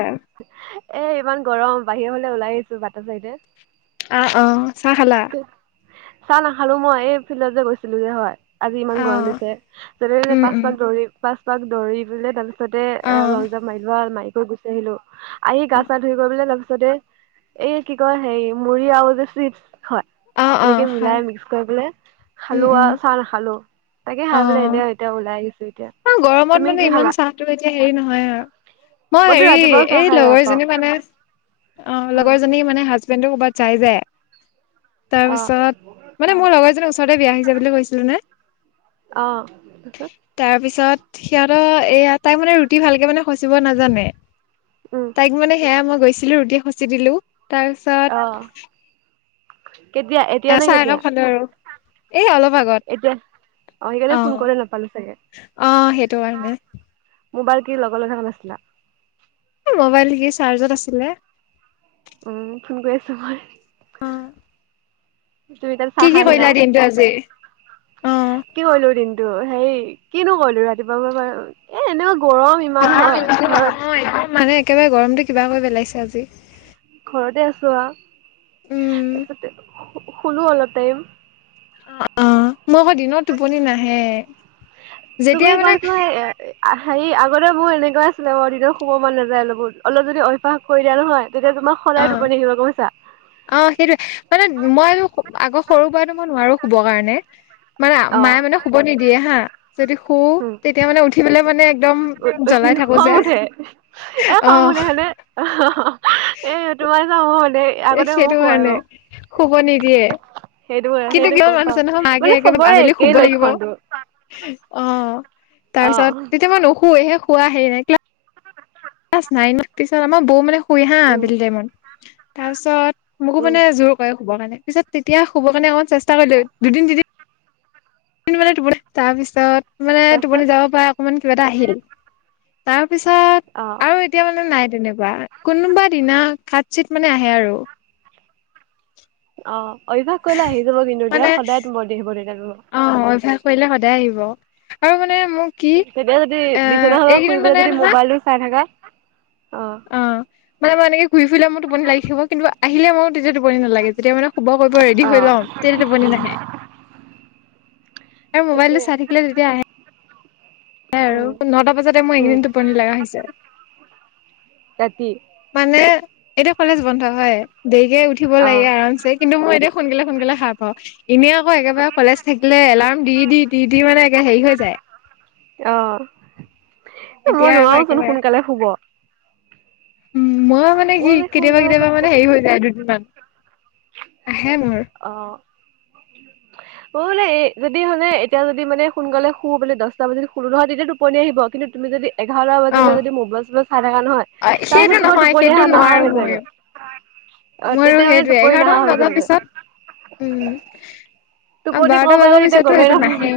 অ এ ইমান গৰম বাহিৰৰ ফালে ওলাই আহিছো। ভা আহ অ, চাহ খালা? চাহ নাখালো মই, এই ফিল্ডত যে গৈছিলো যে হয়। আজি ইমান গৰম দিছে। যে উম পাচ উম পাক দৌৰি পাচ পাক দৌৰি পেলে তাৰপিছতে অ লং জাপ মাৰি লোৱা মাৰি কৰি গুচি আহিলো। আহি গা চা ধুই কৰিবলে তাৰপিছতে এই কি কয় হে মুৰি আৰু চিপচ হয়, অ অ এনেকে হয় মিলাই মিক্স কৰি পেলাই উম খালো উম আৰু চাহ নাখালো। তাকে অ খাই বোলে এনেও এতিয়া ওলাই আহিছো এতিয়া। অ, গৰমত তুমি মানে কি ইমান খালা চাহটো এতিয়া হেৰি নহয় আৰু। মই মইতো হেৰি ৰাতিপুৱাও চাহ এই খাই বেয়া পাওঁ লগৰজনী মানে অ, অ লগৰজনী মানে হাজবেণ্ডো কবাত যায় যে। অ তাৰপিছত মানে মোৰ লগৰ এজনীৰ ওচৰতে বিয়া আহিছে বুলি কৈছিলো নে? অ'। তাৰ পিছত সিহঁতৰ এয়া তাই মানে ৰুটি ভালকে মানে খচিব নাজানে। উম তাইক মানে সেয়া মই গৈছিলো, ৰুটি খচি দিলো। অ', তাৰপিছত কেতিয়া? এতিয়া নে কেতিয়া? আৰু এই অলপ আগত। এতিয়া সেইকাৰণে ফোন অ' কৰিব নাপালো চাগে, অ', সেইটো কাৰণে। মোবাইল কি লগত লৈ থকা নাছিলা? এ মোবাইল কি চাৰ্জত আছিলে। উম, ফোন কৰি আছো মই। অ'। তুমি তাত কি চাহ কি খাই আহিলা কৰিলা ও, দিনটো আজি অ কি কৰিলো দিন টো সেই কিনো কৰিলোঁ ৰাতিপুৱাৰ পৰা [unintelligible] এ এনেও [unintelligible] মানে একেবাৰে গৰমটো কিবা কৰি পেলাইছে আজি। ঘৰতে আছো আ, উম তাৰপাছতে শুলো আৰু অলপ টাইম। অ' মই আকৌ দিনত টোপনি নাহে। যেতিয়া তুমি মানে [unintelligible] হেৰি আগতে মোৰ এনেকুৱা আছিলে। মই দিনত শুব মন নাযায়। [unintelligible] অলপ যদি অভ্যাস কৰি দিয়া নহয় তেতিয়া তোমাৰ অ সদায় টোপনি আহিব, গম পাইছা? অ সেইটোৱে। মানে মইও আগৰ সৰুৰ পৰাই তো মই নোৱাৰো শুব কাৰণে। মানে অ', মায়ে মানে শুব নিদিয়ে হা। যদি শু উম। তেতিয়া মানে উঠি পেলাই মানে একদম উঠি জ্বলাই থাকো খং যে, উঠে এ খং উঠে অহ। হয়নে এ তোমাৰ [unintelligible] এ মোক সেইটো খুৱাব কাৰণে শুব নিদিয়ে। সেইটো কিন্তু সেইটো কিমান গম মানুহ পাও আছে নহয় মাকে মানে একে চবৰে আবেলি একেই শুব লাগিব। লক্ষণটো অ' অ তাৰপিছত তেতিয়া মই নুশুৱে। সেই শুৱা হেৰি নাই। ক্লা ক্লাছ নাইনত, পিছত আমাৰ বৌ মানে শুই হা উম আবেলি টাইমত। তাৰপিছত মোকো উম মানে জোৰ কৰে শুবৰ কাৰণে। পিছত তেতিয়া শুবৰ কাৰণে অকমান চেষ্টা কৰিলো। দুদিন তিদিন মানে টোপনি তাৰপিছত মানে তাৰপিছত টোপনি যাব পাৰে অকমান। কিবা এটা আহিল তাৰ তাৰপিছত অ আৰু এতিয়া মানে নাই। তেনেকুৱা, কোনোবা দিনা কাচিৎ মানে আহে আৰু। অ' অভ্যাস কৰিলে আহি যাব। কিন্তু দিয়া মানে সদায় [unintelligible] অ' অভ্যাস কৰিলে সদায় আহিব আৰু মানে মোৰ কি তেতিয়া যদি এ বিচনাখনত শুই এইকিদিন পেলাই মানে যদি নহয় মোবাইলটো চাই থাকা অ'। মানে মই এনেকে ঘূৰি ফুৰিলে মোৰ টোপনি লাগি থাকিব। কিন্তু আহিলে মৰো তেতিয়া টোপনি নালাগে। যেতিয়া মানে শুব কৰিব ৰেডী অ হৈ লওঁ তেতিয়া টোপনি নাহে। [inaudible] এই মোবাইল সেইটোৱে টো চাই থাকিলে তেতিয়া আহে। আৰু উম পোন্ধটা পাছতে মোৰ উম এইকেইদিন টোপনি লাগা হৈছে। ৰাতি মানে এতিয়া কলেজ বন্ধ হয় দেৰিকে উঠিব লাগে অ আৰামছে কিন্তু মই এতিয়া সোনকালে সোনকালে সাৰ পাওঁ। এনেই আকৌ একেবাৰে কলেজ থাকিলে এলাৰ্ম দি দি দি দি মানে একে হেৰি হৈ যায়। অ'। মই এতিয়া আকৌ নোৱাৰো চোন একেবাৰে সোনকালে শুব। উ ময়ো মানে মই কি যে কেতিয়াবা সোনকালে কেতিয়াবা টোপনি মানে হেৰি হৈ যায় দুদিনমান। আহে মোৰ অ'। অ বোলে এই যদি মানে এতিয়া যদি মানে সোনকালে শু বোলে দছটা বাজিত শুলো নহয় তেতিয়া টোপনি আহিব কিন্তু তুমি যদি এঘাৰটা অ বাজিলে যদি মোবাইল চোবাইল চাই থাকা নহয় তাৰপিছত সেইটো তোমাৰ নহয় টোপনি সেইটো হা নাহা নোৱাৰো হৈ যাইগৈ। ময়ো অ মোৰো তেতিয়া মানে সেইটোয়ে টোপনি নাহা এঘাৰটামান হৈ বজাৰ যায় গৈ। পিছত উম আৰু ক'ৰ বাৰটা পৰা বজাৰ গ'ল তেতিয়া পিছততো গমেই সেইটো নাপাওঁ। নাহে।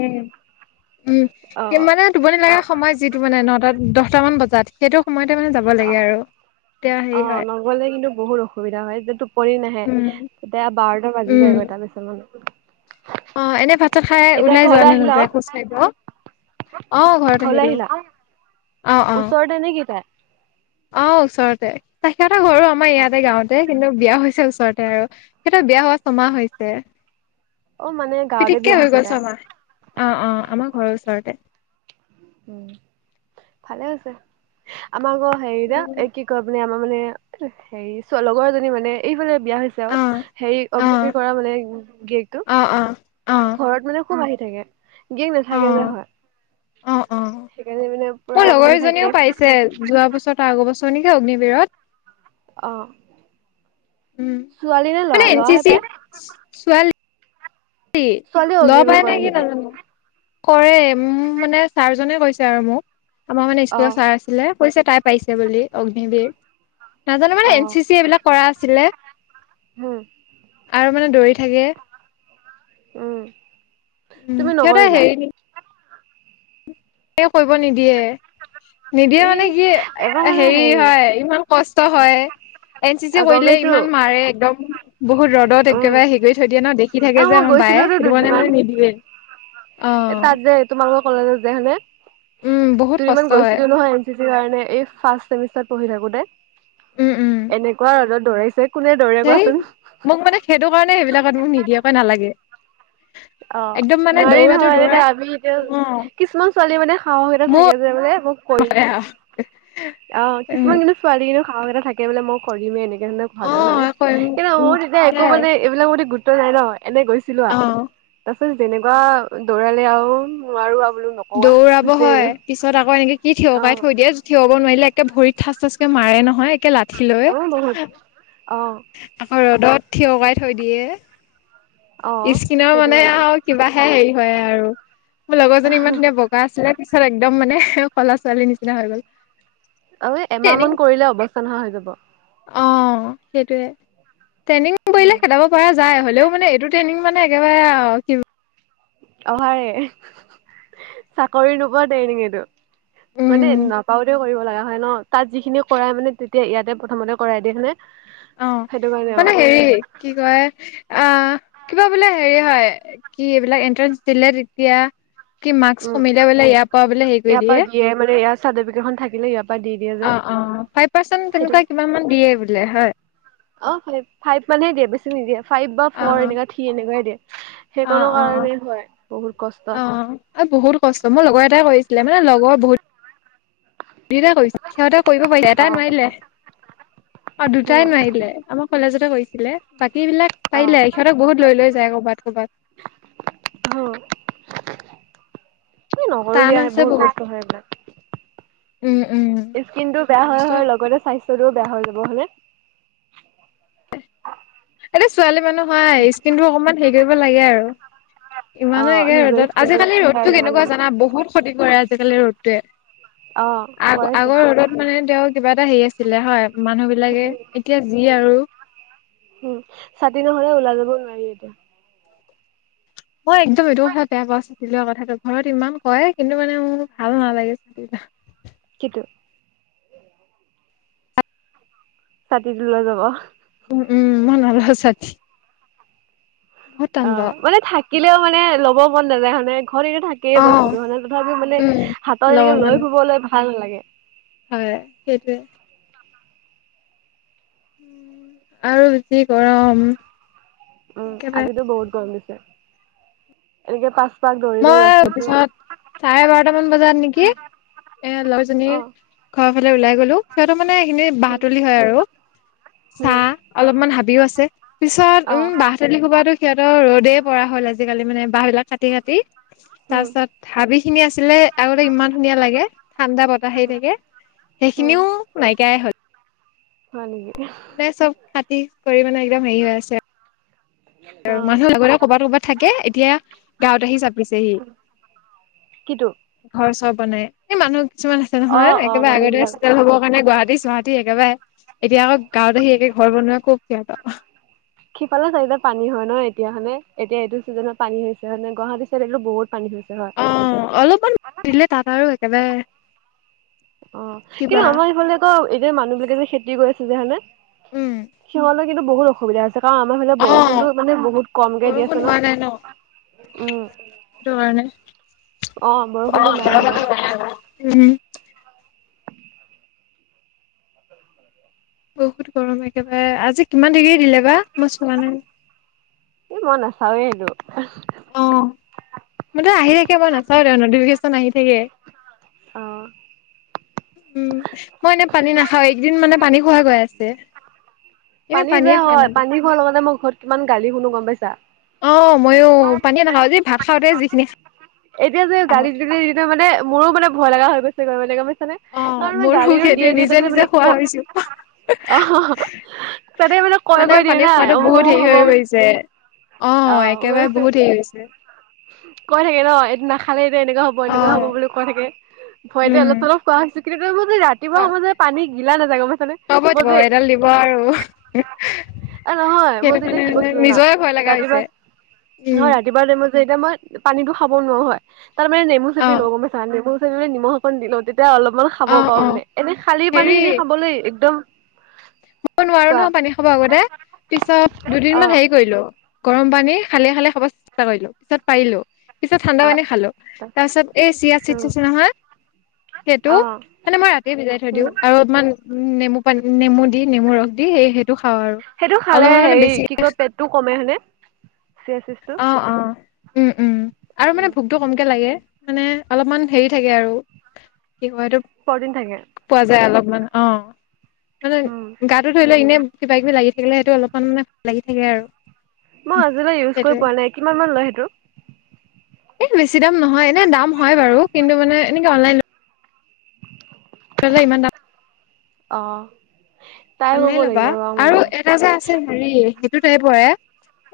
উম কি অ', মানে টোপনি লগা সময় যিটো মানে নটা দহটা মান বজাত সেইটো সময়তে মানে যাব অ লাগে আৰু তেতিয়া অ হেৰি হয় নগলে কিন্তু বহুত অসুবিধা হয় যি পৰি নাহে উম তেতিয়া বাৰটা বাজি উম যায় গৈ তাৰপিছত মানে অ এনে ভাত ভাত চাত খাই এতিয়া ওলাই যোৱা ঘৰলৈ নে আহিলা নোযোৱা আৰু খোজ কঢ়িব অ ঘৰত ঘৰলৈ আহিলো। আহিলা? অ অ ওচৰতে নেকি তাই? অ ওচৰতে ত সিহত ঘৰটো আমাৰ অ', ইয়াতে গাঁওতে কিন্তু বিয়া হৈছে ওচৰতে আৰু। বিয়া হোৱা ছমাহ হৈছে। অ', মানে গাঁৱতে বিয়া পিতিককে হৈ হৈছে গ'ল তাইৰ। চমাহ অ অ আমাৰ ঘৰৰ ওচৰতে উম ভালে হৈছে আমাৰক হেৰি দ এ কি কয় মানে মই মানে মানে হে লগৰজনী মানে এইফালে বিয়া হৈছে আৰু অ হে অ অগ্নিবিৰ কৰা মানে গিৰিয়েকটো অ অ অ অ ঘৰত মানে খুব আহি থাকে গিৰিয়েক অ নাথাকে যে হয় অ অ সেইকাৰণে মানে পুৰা মোৰ আহি লগৰ থাকে এজনীও পাইছে যোৱা বছৰ তাৰ আগৰ বছৰ নেকি অগ্নিবিৰত অ উম ছোৱালী নে মানে লৰা এন চি লৰাহে পায় ছোৱালীয়ে লৰা অগ্নিবিৰ পাই নে কৰে কি নেকি? নাজানো কৰে মানে ছাৰজনে কৈছে আৰু মোক আমাৰ মানে স্কুলৰ অ', ছাৰ আছিলে। কৈছে তাই পাইছে বুলি অগ্নিবীৰ নাজানো মানে এন অ', চি চি এইবিলাক কৰা আছিলে উম, আৰু মানে দৌৰি থাকে উম উম তুমি সিহঁতে নকৰিলা? হেৰি তেওঁ কৰিব নিদিয়ে নিদিয়ে ই মানে কি এবাৰ মানে হেৰি হয় ইমান কষ্ট হয় এন চি চি অ', গম কৰিলে পাইছোঁ ইমান মাৰে একদম। বহুত ৰ'দত উম, একেবাৰে হেৰি কৰি থৈ দিয়ে ন দেখি থাকে অ' যে মই আমাৰ বায়ে গৈছিলোতো সেইটো কাৰণে দুদিনমান মোক নিদিয়ে। অ তাত যে তোমালোকৰ কলেজত যে [unintelligible] উম বহুত তুম ইমান কষ্ট হয় গৈছিলো নহয় এন চি চি কাৰণ এই ফাষ্ট চেমিষ্টাৰত পঢ়ি থাকোতে। উম উম এনেকুৱা ৰদত দৌৰাইছে কোনে দৌৰে সেই কোৱাচোন মোক মানে সেইটো কাৰণে সেইবিলাকত মোক নিদিয়ে কয় নালাগে। অ একদম মানে নোৱাৰি দৌৰাটো নহয় দৌৰা তেতিয়া আমি এতিয়া অ কিছুমান ছোৱালী মানে সাহস এটা থাকে যে মানে মোক কৰি অ অ কিছুমান কিন্তু ছোৱালীও সাহস এটা থাকে বোলে মই কৰিমে এনেকে ধৰণে অ ভাবে হেনে কৰিম কিন্তু উম মোৰ তেতিয়া একো সেয়াই মানে এইবিলাক প্ৰতি গু ৰুত্ব নাই ন এনে গৈছিলো অ তাৰ পিছত যেনেকুৱা দৌৰালে আৰু নোৱাৰো আৰু বোলো নকওঁ আ দৌৰাব গুচি আহিলো। হয় পিছত আকৌ এনেকে কি থিয়কাই অ'। থৈ দিয়ে থিয় হব নোৱাৰিলে একে ভৰিত ঠাচ ঠাচকে মাৰে নহয় লাঠি লৈ, অ বহুত অ আকৌ ৰদত থিয়কাই থৈ দিয়ে অ স্কিনৰ সেইটো মানে কাৰণে আৰু কিবাহে হেৰি হয় আৰু মোৰ লগৰজনী ইমান ধুনীয়া বগা আছিলে পিছত একদম মানে ক'লা ছোৱালীৰ নিচিনা হৈ গ'ল। অ এমাহ ট্ৰেইনিং মান কৰিলে অৱস্থা নহোৱা হৈ যাব অ সেইটোয়ে, ট্ৰেইনিং উ কৰিলে খেদাব পৰা যায় হ'লেও মানে এইটো তুমি মানে একেবাৰে আও কি অহাৰে চাকৰি নোপোৱা ট্ৰেকিং এইটো। মানে উম নাপাওতে কৰিব লগা হয় ন তাত যিখিনি কৰাই মানে তেতিয়া ইয়াতে প্ৰথমতে কৰাই দিয়ে হয়নে অ সেইটো কাৰণে অ মানে হেৰি কি কয় অ কিবা বোলে হেৰি হয় কি এইবাক এণ্ট্ৰেন্স দিলে তেতিয়া কি মাক্স উম কমিলে বোলে ইয়াৰ পৰা বোলে হেৰি কৰি দিয়ে চাৰ্টিফিকেট খন থাকিলে ইয়াৰ পৰা দি দিয়ে যে অ অ ফাইভ পাৰ্চন সেইটো তেনেকুৱা কিমান মান দিয়ে বোলে হয়। অ ফাইভ ফাইভ মানহে দিয়ে বেছি নিদিয়ে, ফাইভ বা অ ফৰ এনেকুৱ থ্ৰী এনেকুৱে দিয়ে। সেই অ কোনো অ অ কাৰণেই হয় বহুত কষ্ট। অ আৰু বহুত কষ্ট মোৰ লগৰ এটা কৰিছিলে মানে লগৰ বহুত দুইটা কৰি সিহঁতে কৰিব পাৰিছা এটা অ নোৱাৰিলে। অ উম দুটাই নোৱাৰিলে, আমাৰ কলেজতে কৰিছিলে। বাকী বিলাক অ পাৰিলে সিহঁতক বহুত লৈ লৈ যায় কৰ'বাত কৰ'বাত। অহ আমি নকৰোঁ টান দিয়া আছে বোৰ বহুত কষ্ট হয় এইবাক। উম উম স্কিন টো বেয়া হয় কষ্ট হয় লগতে সেটো বেয়া হৈ যাব হয়নে। এইটো ছোৱালী মানুহ হয় স্কিন টো অকমান হেৰি কৰিব লাগে আৰু। ইমানো অ' একে নিজৰ ৰ'দত স্কিনটো আজিকালি চাই ৰ'দটো ল'ব কেনেকুৱা লাগে। জানা বহুত ক্ষতি কৰে আজিকালি ৰ'দটোৱে। অ' আগ কৰাইছে। আগৰ ৰদত মানে তেওঁক কিবা এটা হেৰি আছিলে হয়, মানুহ বিলাকে উম, এতিয়া যি আৰু উম ছাতি নহ'লে ওলাই যাব নোৱাৰি এতিয়া মই একদম এইটো কথা বেয়া পাওঁ চাতি লোৱা কথাটো ঘৰত ইমান কয় কিন্তু মানে মোৰ ভাল নালাগে চাতি কিটো ছাতিটো লৈ যাব উম উম মই নলওঁ ছাতি বহুত টান অ পাওঁ মানে থাকিলেও মানে ল'ব মন নাযায় মানে। ঘৰত এনে অ থাকেইে বস্তুটো তথাপিও মানে উম হাতত ল'ব এনেকে মন লৈ ফুবলৈ ভাল নালাগে। হয় সেইটোৱে আৰু বেছি গৰম উম একেবাৰে আজিতো বহুত গম দিছে। এনেকে পাচ মই পিছত চাৰে বাৰটামান বজাত নেকি? এ অ', লৰাজনীৰ ঘৰৰ ফালে ওলাই গলো সিহঁতৰ মানে এনে উম, বাঁহতলি হয় আৰু। উম, চাহ অলপমান হাবিও আছে পিছত উম অ'। বাহ তোলি হুপাটো সিহতৰ ৰ'দ ৰদেই পৰা হ'ল আজিকালি মানে বাহ বিলাক কাটি কাটি তাৰ উম, পিছত হাবি খিনি আছিলে আগতে ইমান ধুনীয়া লাগে ঠাণ্ডা বতাহ হে থাকে উম, সেইখিনিও নাইকিয়াই হল। হয় নেকি? মানে চব খাতি কৰি মানে একদম হেৰি হৈ আছে। আৰু অ', মানুহৰ আগতে কৰবাত কৰবাত থাকে, এতিয়া গাঁৱত আহি চাপিছেহি। কিটো? ঘৰ চৰ বনাই এই মানুহ কিছুমান আছে নহয় অ', অ', একেবাৰে আগৰৰে মানুহবিলাক চেটেল হ'বৰ কাৰণে গুৱাহাতী গুৱাহাটী চুৱাহাতি একেবাৰে এতিয়া আকৌ গাঁৱত আহি একে ঘৰ বনোৱাই খুব বেয়া পাওঁ। সিফালে চাইডে পানী হয় ন এতিয়া হয়নে এতিয়া এইটো ছিজনত পানী হৈছে হয়নে গুৱাহাটী চাইড এইটো বহুত পানী হৈছে হয়। অ অলপমান দিলে তাত আৰু একেবাৰে অ কিবা কিন্তু আমাৰ ইফালে আকৌ এতিয়া মানুহ বিলাকে যে খেতি কৰি আছে যে হয়নে উম সিহঁতলৈ কিন্তু বহুত অসুবিধা আছে কাৰণ আমাৰফালে অ বৰষুণতো মানে বহুত কম কে দি আছে ন উম, সেটো কাৰণে অ', বৰষুণটো নাই আকৌ। উম বহুত গৰম একেবাৰে আজি কিমান দিগ্ৰি দিলে বা মই চোৱা নাই। এই মই নাচাওৱে এইটো অ মানে আহি থাকে মই নাচাওঁ নটিফিকেচন আহি থাকে আহ উম মই এনে পানী নাখাওঁ এইকিদিন মানে পানী খোৱাই গৈ আছে। এনে পানী যে পানীয়ে খোৱা হয় নাযায় পানী খোৱাৰ লগতে মই ঘৰত কিমান গালি শুনো গম পাইছা। অ মইও পানীয়ে নাখাওঁ যি ভাত খাওঁতে যিখিনি খা এতিয়া যে গালি দি দিলে মানে মোৰো মানে ভয় লগা হৈ গৈছে গম পইছা নাই অ কাৰণ মই মোৰো গালীও দিয়ে সেইটোৱে দে নিজে তা নিজে মানে খোৱা ক হৈছো আহ তাতে মানে কয় কৈ দিয়ে পানী নাই খোৱাটো অমুক বহুত অমুক হেৰি হব হৈ মানে গৈছে অ একেবাৰে বহুত সেই হৈছে। কৈ থাকে ন এইটো নাখালে যে এনেকুৱা হব অ এনেকুৱা হব বুলি কৈ থাকে। ভয়তে উম অলপ চলপ খোৱা হৈছো। কিন্তু কিন্তু যে ৰাতিপুৱা সময়ত যে পানী গিলা নাযায়গে মানে হ'ব দিব এডাল দিব আৰু। এ নহয় মই সেইটো যে এতিয়া কাৰণে কি মানে কৈছো জানা? নিজৰে ভয় লগা ৰাতিপুৱা হৈছে উম মই ৰাতিপুৱা টাইমত যে তেতিয়া মই পানীটো খাব নোৱাৰো হয়। তাৰ মানে নেমু অ চেপি লও গম পাইছা? নেমু চেপি মানে নিমখ অকণ দি লওঁ। তেতিয়া য়া অলপ অলপ খাব অ পাওঁ অ মানে। এনে খালি পানী খিনি খাবলে একদম মই নোৱাৰো কোৱা নহ পানী খাব আগতে। পিছত দুদিন মান অ', সেই কৰিলো। গৰম পানী খালে খালে খাব চেষ্টা কৰিলো। পিছত পাৰিলো। পিছত ঠাণ্ডা অ'। পানী খালো তাৰপিছত এই চিয়া উম, চিটচিদ নহয়। সেইটো অ', মানে মই ৰাতি ভিজাই থৈ উম। দিওঁ আৰু অলপমান উম নেমু পানী নেমু দি নেমু ৰস দি সেই সেই সেইটো খালে সেই কি কয় পেটটো কমে হয়নে? চিয়াচিদছটো। অ অ উম উম আৰু মানে ভোকটো কমকে লাগে। মানে অলপমান হেৰি থাকে আৰু কি কয় এটোক, প্ৰটিন থাকে, পোৱা যায় অলপমান অ মানে উম। গাটো ধৰি লোৱা এনে। কিবা কিবি লাগি থাকিলে সেইটো অলপমান মানে লাগি থাকে আৰু। মই আজিলৈ ইউজ কৰি সেইটোৱে পোৱা নাই কিমান মান লয় সেইটো? এ বেছি দাম নহয়। এনে দাম হয় বাৰু কিন্তু মানে এনেকে অনলাইন ইমান দাম। অহ। অনলাইন ল'বা আৰু এটা যে আছে হেৰি সেইটো টাইপৰে।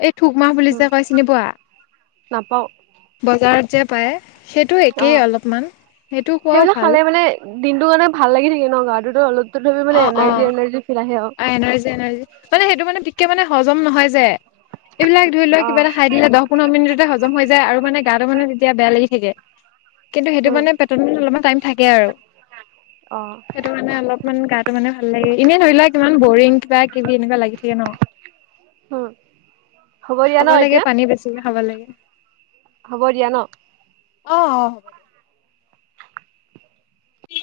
এই থুক মাহ বুলি উম, যে কয় চিনি পোৱা? নাপাওঁ বজাৰত যে পায়? সেইটো একেই অ'। অলপমান। সেইটো খোৱাও ভাল। দিনটো কাৰণে ভাল লাগি থাকে ন গাটোত অলপ। তথাপি মানে অ অ এনাৰ্জি এনাৰ্জি ফিল আহে আৰু। এনাৰ্জি এনাৰ্জি মানে সেইটো মানে তিককে মানে হজম নহয় যে। এইবিলাক ধৰি লোৱা অ, কিবা এটা খাই দিলে দহ পোন্ধৰ মিনিটতে হজম হৈ যায় আৰু মানে গাটো মানে তেতিয়া বেয়া লাগি থাকে। কিন্তু সেইটো উম, মানে পেটত অলপমান টাইম থাকে আৰু অ, সেইটো মানে অলপ গাটো মানে ভাল লাগে এনেই ধৰি লোৱা কিমান বৰিং কিবা কিবি এনেকুৱা লাগি থাকে ন। উম, হ'ব দিয়া খাব ন লাগে এতিয়া পানী বেছিকে খাব লাগে। হ'ব দিয়া ন। অ অ হ'ব দিয়া।